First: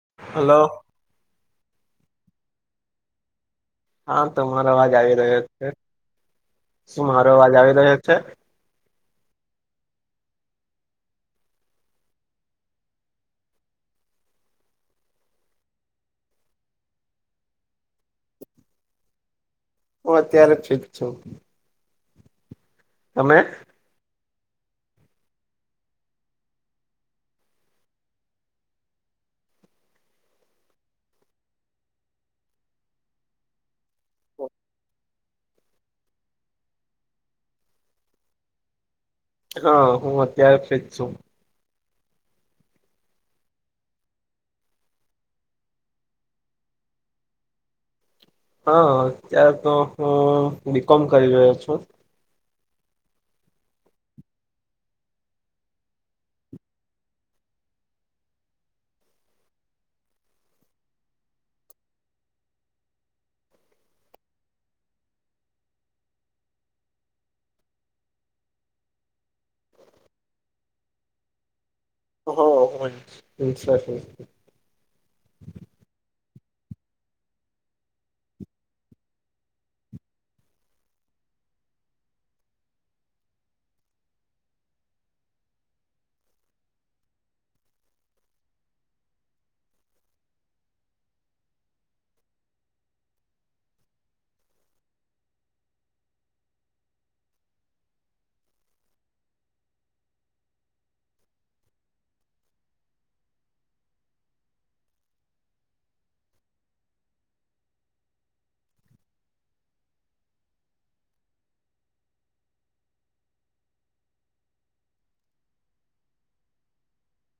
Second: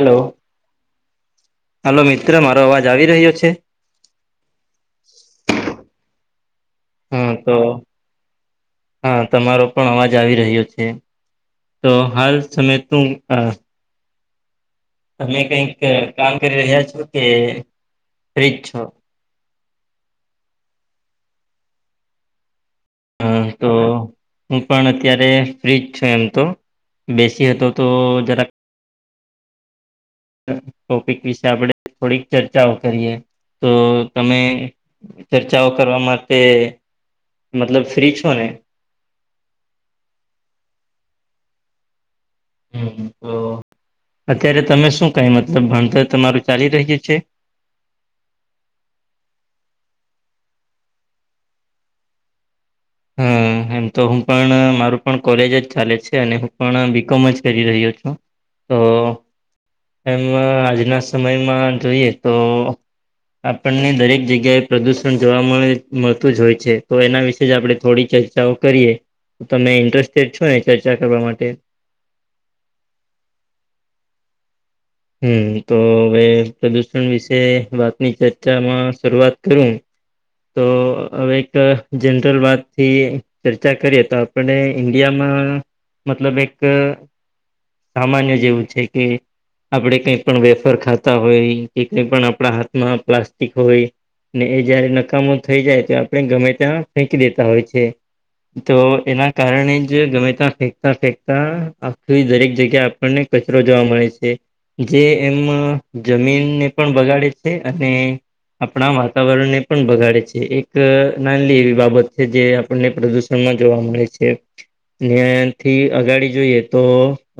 Hello hello મિત્ર મારો અવાજ આવી રહ્યો છે? હા તમારો અવાજ આવી રહ્યો છે. શું હા મારો અવાજ તો આવી રહ્યો છે? હા તમારો પણ અવાજ આવી રહ્યો છે તો હાલ સમય તું આ તમે કઈક કામ કરી રહ્યા છો કે ફ્રી જ છો? હું અત્યારે ફ્રી જ છું. તમે હા તો હું પણ અત્યારે ફ્ર્રી જ છો એમ તો બેસીયે તો તો જરાક ટોપિક વિશે આપણે થોડીક ચર્ચાઓ કરીએ તો તમે ચર્ચાઓ કરવા માટે મતલબ ફ્રી છો ને? હા હું અત્યારે ફ્રી જ છું. હમમ હમમ તો અત્યારે તમે શું કઈ મતલબ ભણતર તમારું ચાલી રહયુ છે? હા અત્યાર તો હું બીકોમ કરી રહ્યો છું. હા. એમ તો હું પણ મારું પણ કોલેજ જ ચાલે છે અને હું પણ બીકોમ જ કરી રહ્યો છું. તો એમ આજના સમયમાં જોઈએ તો આપણને દરેક જગ્યાએ પ્રદુષણ જોવા મળે મળતું જ હોય છે તો એના વિશે જ આપણે થોડી ચર્ચાઓ કરીએ તો તમે ઇન્ટરેસ્ટેડ છો ને એ ચર્ચા કરવા માટે? હો [unintelligible] હમમ તો હવે પ્રદુષણ વિશે વાતની ચર્ચામાં શરૂઆત કરું. તો હવે એક જનરલ વાતથી ચર્ચા કરીએ તો આપણ ને ઈન્ડિયામાં મતલબ એક સામાન્ય જેવું છે કે આપણે કઈ પણ વેફર ખાતા હોય, કે કઈ પણ આપણા હાથમાં પ્લાસ્ટિક હોય ને એ જયારે નકામુ થઈ જાય તો આપણે ગમે ત્યાં ફેકી દેતા હોય છે. તો એના કારણે જ ગમે તા ફેંકતા ફેંકતા આખી દરેક જગ્યા આપણ ને કચરો જોવા મળે છે. એટલે એમ જમીનને પણ બગાડે છે અને આપણા વાતાવરણને પણ બગાડે છે એક નાલી એવી બાબત છે જે આપણને પ્રદુષણમાં જોવા મળે છે. ને એન થી અગાડી જોઈએ તો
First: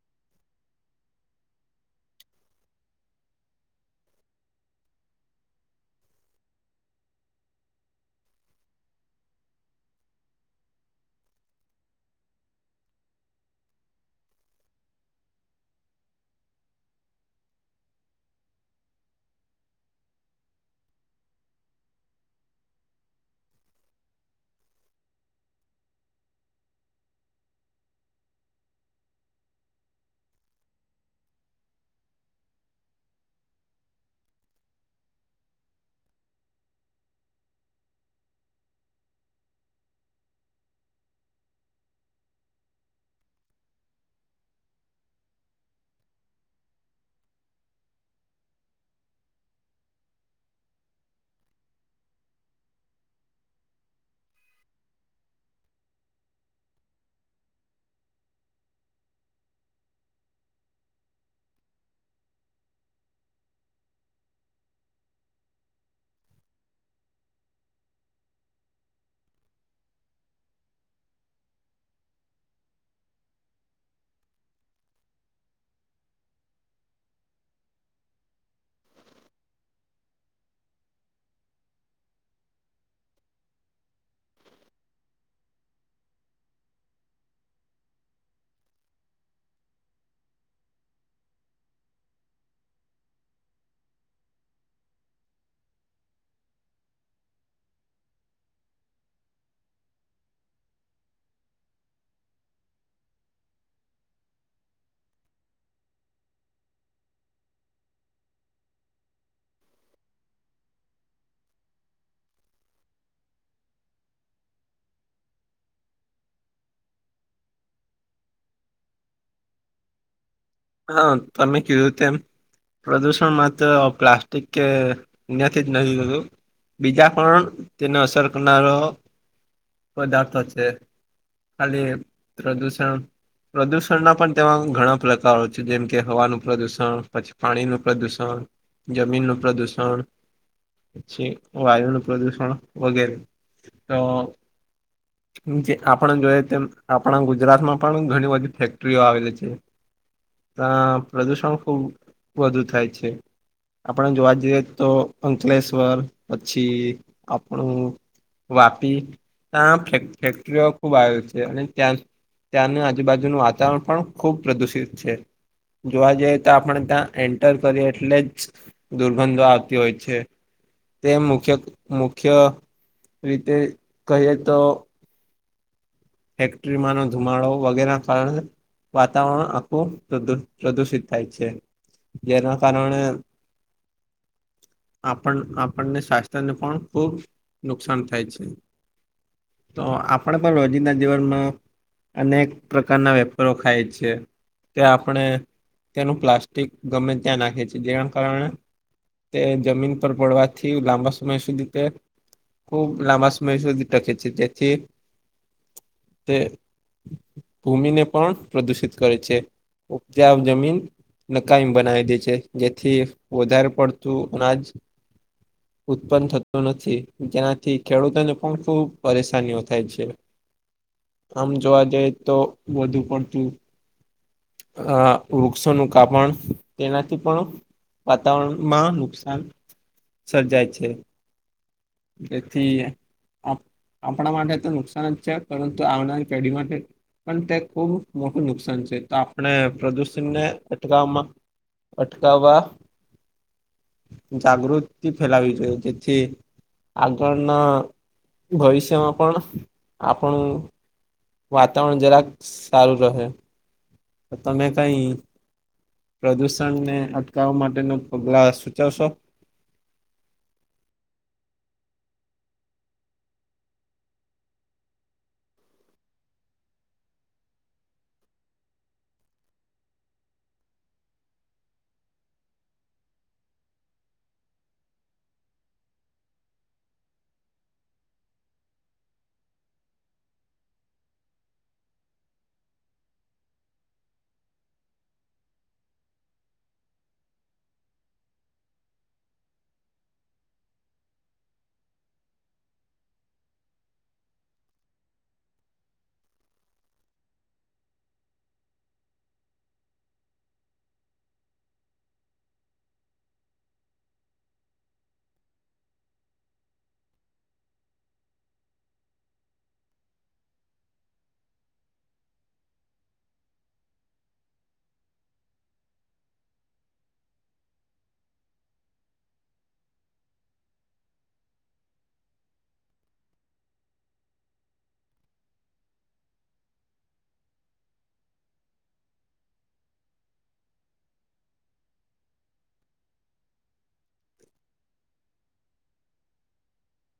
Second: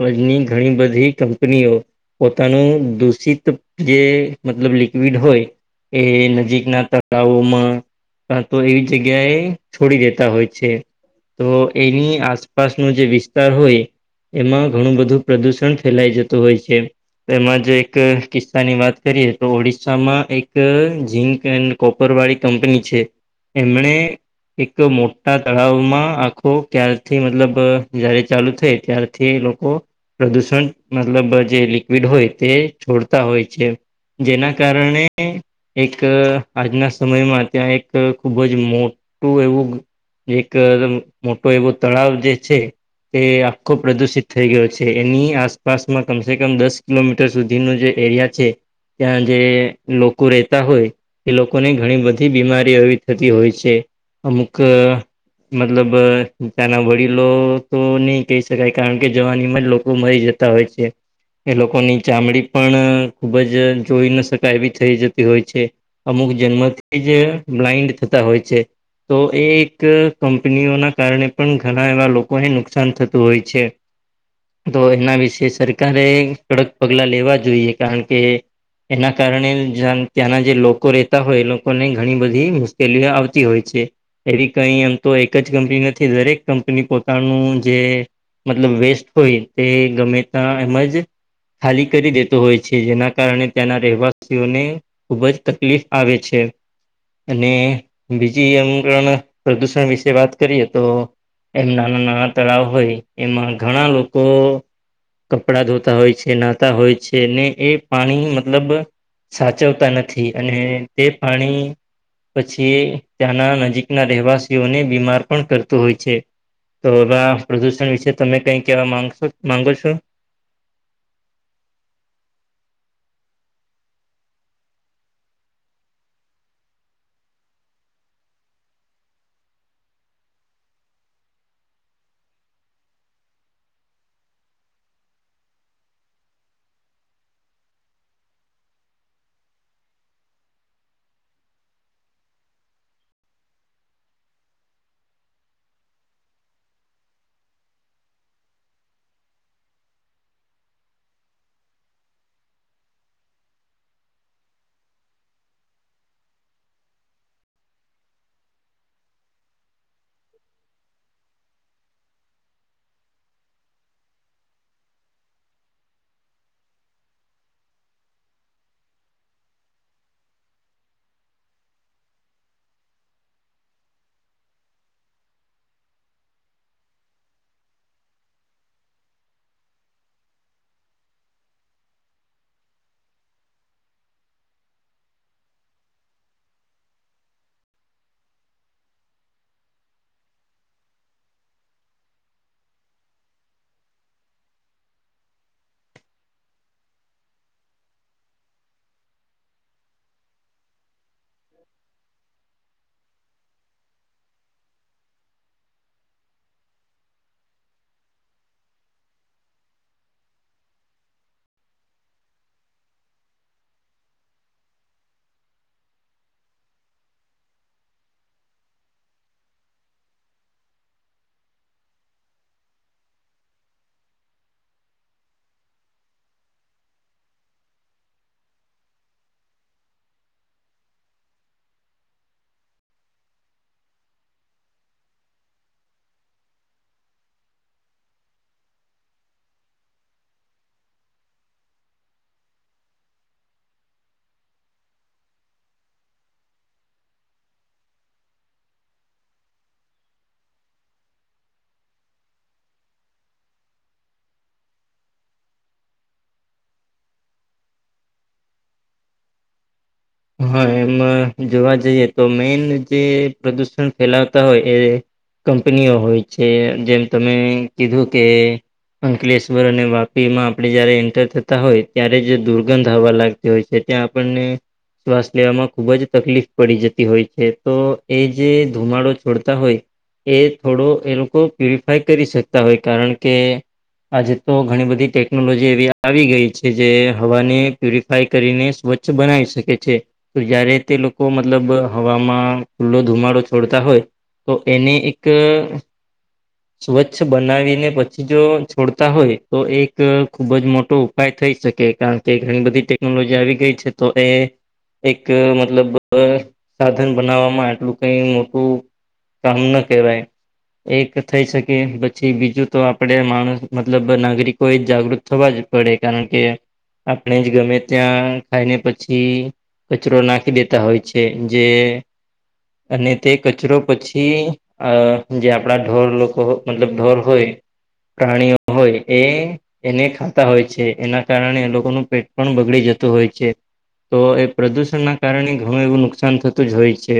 આજની ઘણી બધી કંપનીઓ પોતાનું દૂષિત જે મતલબ લિક્વિડ હોય એ નજીકના ત તળાવો માં કાતો એવી જગ્યાએ છોડી દેતા હોય છે. તો એની આસપાસ નો જે વિસ્તાર હોય એમાં ઘણું બધું પ્રદુષણ ફેલાય જતું હોય છે. એમાં જે એક કિસ્સાની વાત કરીએ તો ઓડિસ્શામાં એક જીંક એન્ડ કોપરવાળી કંપની છે એમણે એક મોટા તળાવમાં આખો ક્યારથી મતલબ જયારે ચાલુ થાય તાર થી લોકો પ્રદુષણ મતલબ જે લિક્વિડ હોય તે છોડતા હોય છે. જેના કારણે એક આજના સમયમાં ત્યાં એક ખુબ જ મોટું એવું. એક મોટો એવો તળાવ જે છે. એ આખો પ્રદુષિત થઈ ગયો છે. એની આસપાસમાં કમ સે કમ દસ કિલોમીટ સુધી નું જે એરિયા છે. ત્યાં જે લોકો રેતા હોય. એ લોકોને ઘણી બધી બીમારી એવી થતી હોય છે. અમુક મતલબ ત્યાંના વડીલો તો નહી કહી શકાય કારણ કે જવાની માં જ લોકો મરી જતા જતા હોય છે. એ લોકોની ચામડી પણ ખૂબ જ જોઈ ન શકાય એવી થઈ જતી હોય છે. અમુક જન્મથી જ બ્લાઈન્ડ થતા હોય છે. તો એ એક કંપનીઓના કારણે પણ ઘણા એવા લોકોને નુકસાન થતું હોય છે. તો એના વિશે સરકારે કડક પગલા લેવા જોઈએ કારણ કે એના કારણે જા ત્યાંના જે લોકો લોકો રહેતા હોય એ લોકોને ઘણી બધી મુશ્કેલીઓ આવતી હોય છે. એવી કઈ એમ તો એક જ કંપની નથી. દરેક કંપની પોતાનું જે મતલબ વેસ્ટ હોય તે ગમે તા એમ જ ખાલી કરી દેતો હોય છે. જેના કારણે ત્યાંના રહેવાસીઓને ખૂબ જ તકલીફ આવેે છે. અને બીજી અનગણ પ્રદુષણ વિશે વાત કરીએ તો એમ નાના- નાના તળાવ હોય એમાં ઘણા લોકો કપડા ધોતા હોય છે નાહતા હોય છે ને એ પાણી મતલબ સાચવતા નથી, અને તે પાણી પછી ત્યાંના નજીકના રહેવાસીઓને બીમાર પણ કરતું હોય છે. તો વા પ્રદુષણ વિશે તમે કઈ કેવા માંગશો? માંગો છો? હા તમે કીધું તેમ પ્રદૂષણ માત્ર પ્લાસ્ટિક કે એનાથી જ નથી થતું. બીજા પણ તેને અસર કરનારો પદાર્થો છે. ખાલી પ્રદુષણ પ્રદુષણના પણ તેમાં ઘણા પ્રક કરો છે. જેમ કે હવાનું પ્રદુષણ, પછી પાણી નું પ્રદુષણ જમીન નું પ્રદુષણ. છે વાયુનું પ્રદુષણ વગેરે તો જે આપણે જોઈય તેમ આપણા ગુજરાતમાં પણ ઘણી બધી ફેક્ટરીઓ આવેલી છે. તા પ્રદુષણ ખુબ વધુ થાય છે. આપણે જોવા જઈએ તો અંકલેશ્વર પછી આપણું વાપી તા ફે ફેક્ટરીઓ ખુબ આવેલી છે અને ત્યાં ત્યાંની આજુબાજુનું વાતાવરણ પણ ખુબ પ્રદુષિતષિ છે. જોવા જઈએ તો આપણે ત્યાં એન્ટર કરીએ એટલે જ દુર્ગંધો આવતી હોય છે. તે મુખ્ય મુખ્ય રીતે કહીએ તો ફેક્ટ્રીમાંનો ધુમાડો વગેરે કારણે વાતાવરણ આખુ પ્રદુ પ્રદુષિત થાય છે. જેના કારણે આપણ આપણને સ્વાસ્થ્યને પણ ખૂબ નુકસાન થાય છે. તો આપણે પણ રોજિંદા જીવનમાં અનેક પ્રકારના વેફરો ખાય છે. તે આપણે તેનું પ્લાસ્ટિક ગમે ત્યાં નાખે છે જેના કારણે તે જમીન પર પડવાથી લાંબા સ સમય સુધી તે ખૂબ લાંબા સમય સુધી ટકે છે જેથી તે ભૂમિને પણ પ્રદુષિત કરે છે. ઉપજાવ જમીન નકામી બનાવી દે છે જેથી વધારે પડતું અનાજ ઉત્પન્ન થતું નથી જેનાથી ખેડૂતોને પણ ખુબ પરેશાનીઓ થાય છે. આમ જોવા જઈ તો વધુ પડતી અ વૃક્ષોનું કાપણ એનાથી પણ વાતાવરણમાં નુકસાન સર્જાય છે. જેથી આપણા માટે તો નુકસાન જ છે. પરંતુ આવનારી પેઢી માટે પણ તે ખુબ મોટું નુકસાન છે તો આપણે પ્રદુષણને અટકાવવામાં અટકાવવા જાગૃતિ ફેલાવી જોઈએ જેથી આગળના ભવિષ્યમાં પણ પણ વાતાવરણ જરાક સારું રહે. તમે કઈ પ્રદૂષણને અટકાવવા માટે ના પગલા સૂચવશો. હા એમાટે જોવા જઈએ તો મેઈન જે પ્રદુષણ ફેલાવતા હોય એ કંપનીઓ હોય છે જેમ તમે કીધું કે અંકલેશ્વર અને વાપીમાં આપણે જયારે એન્ટર થતા હોય ત્યારે જ દુર્ગંધ હવા લાગ તી હોય છે ત્યાં આપણને શ્વાસ લેવામાં ખૂબ જ તકલીફ પડી જતી હોય છે તો એ જે ધુમાડો છોડતા હોય એ થોડો એ લોકો પ્યુરિફાય કરી શકતા હોય કારણ કે આજે તો ઘણી બધી ટેકનોલોજી એવી આવી ગઈ છે જે હવાને પ્યુરી ફાય કરીને સ્વચ્છ બનાવી શકે. છે તો જયારે તે લોકો મતલબ હવામાં ખુલ્લો ધુમાડો છોડતા હોય તો એને એક સ્વચ્છ બનાવીને પછી જો છોડતા હોય તો એક ખૂબ જ મોટો ઉપાય થઈ શકે કારણ કે ઘણી બધી ટેકનોલોજી આવી ગઈ છે તો એ એક મતલબ સાધન બનાવવામાં આટલું કઈ મોટું કામ ન કેહવાય. એક થઈ શકે પછી બીજું તો આપણે માણસ મતલબ નાગરિકો એ જાગૃત થવા જ પડે કારણ કે આપણે જ ગમે ત્યાં ખાઈને પછી કચરો નાખી દેતા હોય છે જે અને તે કચરો પછી અ જે આપણા ઢોર લોકો મતલબ ઢોર હોય પ્રાણીઓ હોય એ એને ખાતા હોય છે એના કારણે એ લોકોનું પેટ પણ બગડી જતું હોય છે તો એ પ્રદુષણ ના કારણે ઘણું એવું નુકસાન થતું જ હોય છે.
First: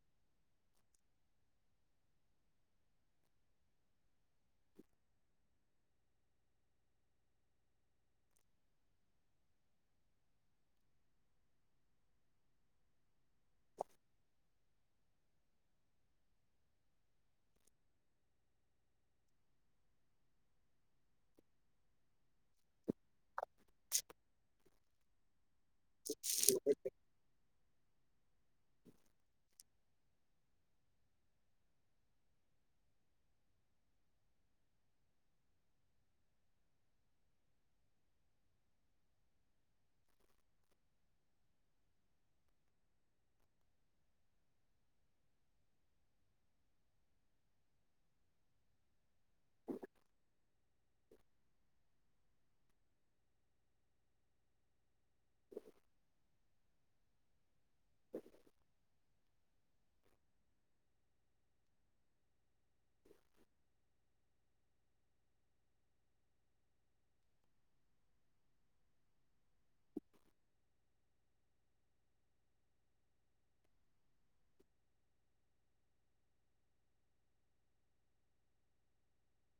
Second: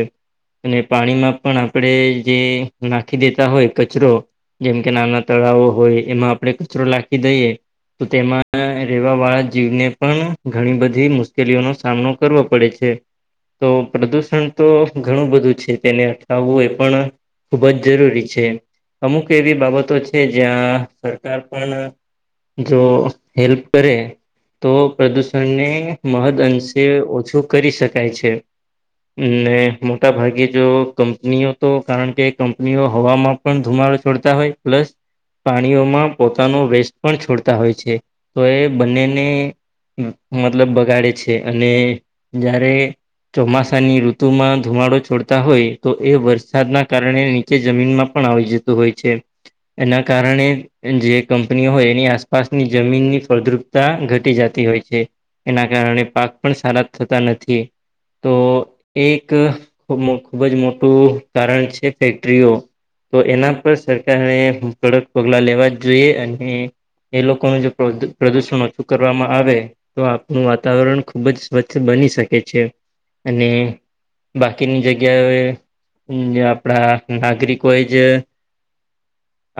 અને પાણીમાં પણ આપણે જે નાખી દેતા હોય કચરો જેમ કે નાના તળાવો હોય એમાં આપણે કચરો લખી દઈએ. તો તેમાં રહેવા વાળા જીવને પણ ઘણી બધી મુશ્કેલીઓનો સામનો કરવો પડે છે. તો પ્રદુષણ તો ઘણું બધું છે તેને અટકાવવું એ પણ ખૂબ જ જરૂરી છે, અમુક એવી બાબતો છે જ્યાં સરકાર પણ જો હેલ્પ કરે, તો પ્રદૂષણને મહદઅંશે ઓછું કરી શકાય છે. ને મોટાભાગે જો કંપનીઓ તો કારણ કે કંપનીઓ હવામાં પણ ધુમાડો છોડતા હોય પ્લસ પાણીઓમાં પોતાનો વેસ્ટ પણ છોડતા હોય છે, તો એ બંનેને મતલબ બગાડે છે અને જ્યારે ચોમાસાની ઋતુમાં ધુમાડો છોડતા હોય તો એ વરસાદના કારણે કે જમીનમાં પણ આવી જતું હોય છે, એના કારણે જે કંપનીઓ હોય એની આસપ પાસની જમીનની ફળદ્રુપતા ઘટી જતી હોય છે, એના કારણે પાક પણ સારા થતા નથી. તો એક ખૂબ જ મોટું કારણ છે ફેક્ટરીઓ તો એના પર સરકારને કડક પગલા લેવા જ જોઈએ અને એ લોકોનું જો પ્રદુષણ ઓછું કરવામાં આવે તો આપણું વાતાવરણ ખુબ જ વચ્ચે બની શકે છે, અને બાકીની જગ્યાએ આપણા નાગરિકો એ જ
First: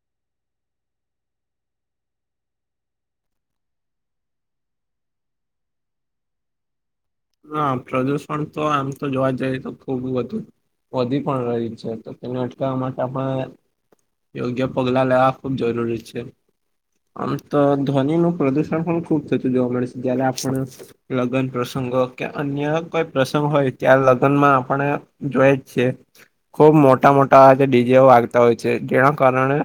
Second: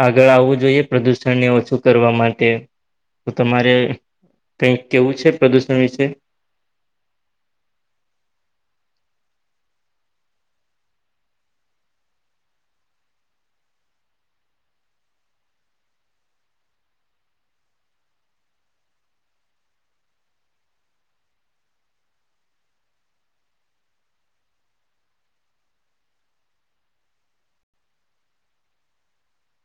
આગળ આવવું જોઈએ પ્રદૂષણને ઓછું કરવા માટે. તો તમારે કઈક કેવું છે પ્રદૂષણ વિશે? હ પ્રદુષણ તો આમ તો જોવા જઈએ તો ખૂબ વધું વધી પણ રહી છે તો તેને અટકાવવા માટે આપણે યોગ્ય પગલાં લેવા ખૂબ જરૂરી છે. આમ તો ધ્વનિ નું પ્રદુષણ પણ ખુબ થતું જોવા મળે છે જય્યારે આપણ લગન પ્રસંગ કે અન્ય કોઈ પ્રસંગ હોય ત્યા લગ્નમાં આપણે જોય જ છીએ. ખુબ મોટા મોટા જે ડીજેઓ આગતા હોય છે જેના કારણે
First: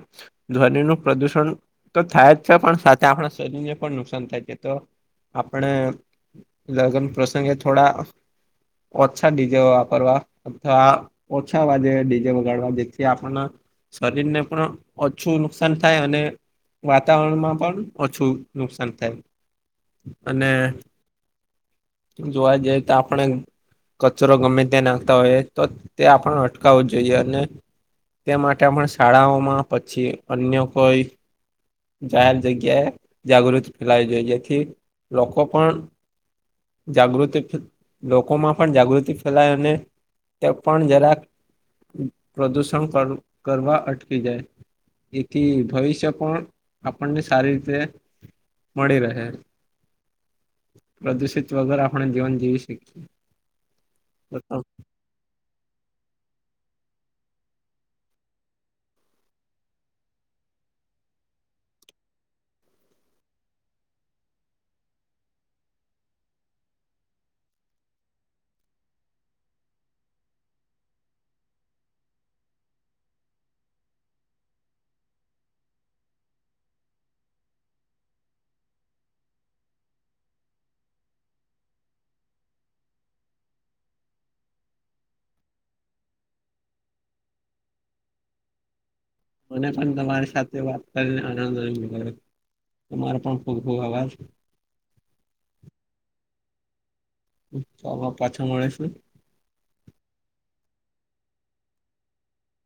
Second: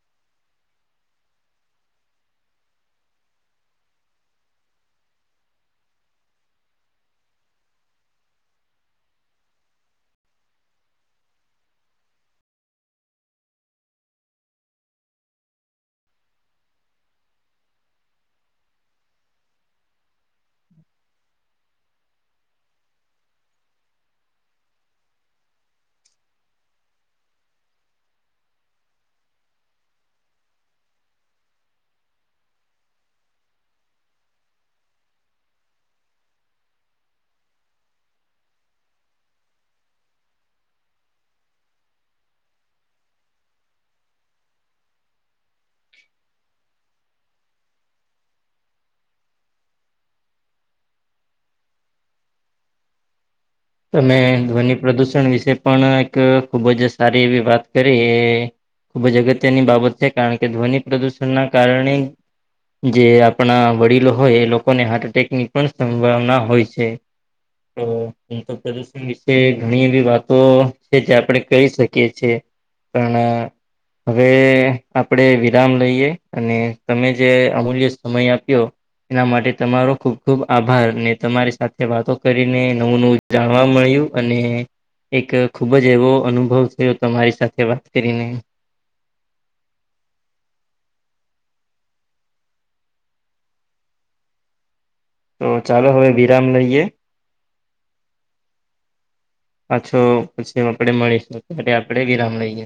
ધ્વનિ ન પ્રદુષણ તો થાય જ છે પણ સાથે આપણા શરીરને પણ નુકસાન થાય છે તો આપણે લગ્ન પ્રસંગે થોડા ઓછા ડીજે વાપરવા અથવા ઓછા વાજે ડીજે વગાડવા જેથી આપણને શરીર ને પણ ઓછું નુકસાન થાય અને વાતાવરણમાં પણ ઓછું નુકસાન થાય, અને જોવા જઈ તો આપણે કચરો ગમે ત્યાં નાખતા હોયએ તો તે આપણ અટકાવવું જોઈએ અને તે માટે પણ શાળાઓમાં પછી અન્ય કોઈ જાહેર જગ્યાએ જાગૃતિ ફેલાવી જોઈએ જેથી લોકો પણ જાગૃતિ લોકોમાં પણ જાગૃતિ ફેલાય અને, તે પણ જરાક પ્રદુષણ કરવા અટકી જાય. એથી ભવિષ્ય પણ આપણને સારી રીતે મળી રહે. પ્રદુષિત વગર આપણે જીવન જીવી શકીખીએ. તમે ધ્વનિ પ્રદુષણ વિશે પણ એક ખુબ જ સારી એવી વાત કરી. ખુબ જ અગત્યની બાબત છે કારણ કે ધ્વનિ પ્રદૂષણના કારણે જે આપણા વડીલો હોય એ લોકોને હાર્ટ એટેકની પણ સંભાવના હોય છે. તો એમ તો પ્રદુષણ વિશે ઘણી એવી વાતો છે જે આપણે કરી શકીએ છીએ. પણ હવે આપડે વિરામ લઈએ અને તમે જે અમૂલ્ય સમય આપ્યો એના માટે તમારો ખુબ ખુબ આભાર ને તમારી સાથે વાતો કરીને નવું નવું જાણવા મળ્યું અને એક ખૂબ જ એવો અનુભવ થયો તમારી સાથે વાત કરીને મને પણ તમારી સાથે વાત કરીને આનંદ અનુભવ્યો તમારો પણ ખૂબ ખૂબ આભાર. તો ચાલો હવે વિરામ લઈએ. અવે પાછા મળીશું. પાછો પછી આપડે મળીશું ત્યારે આપડે વિરામ લઈએ.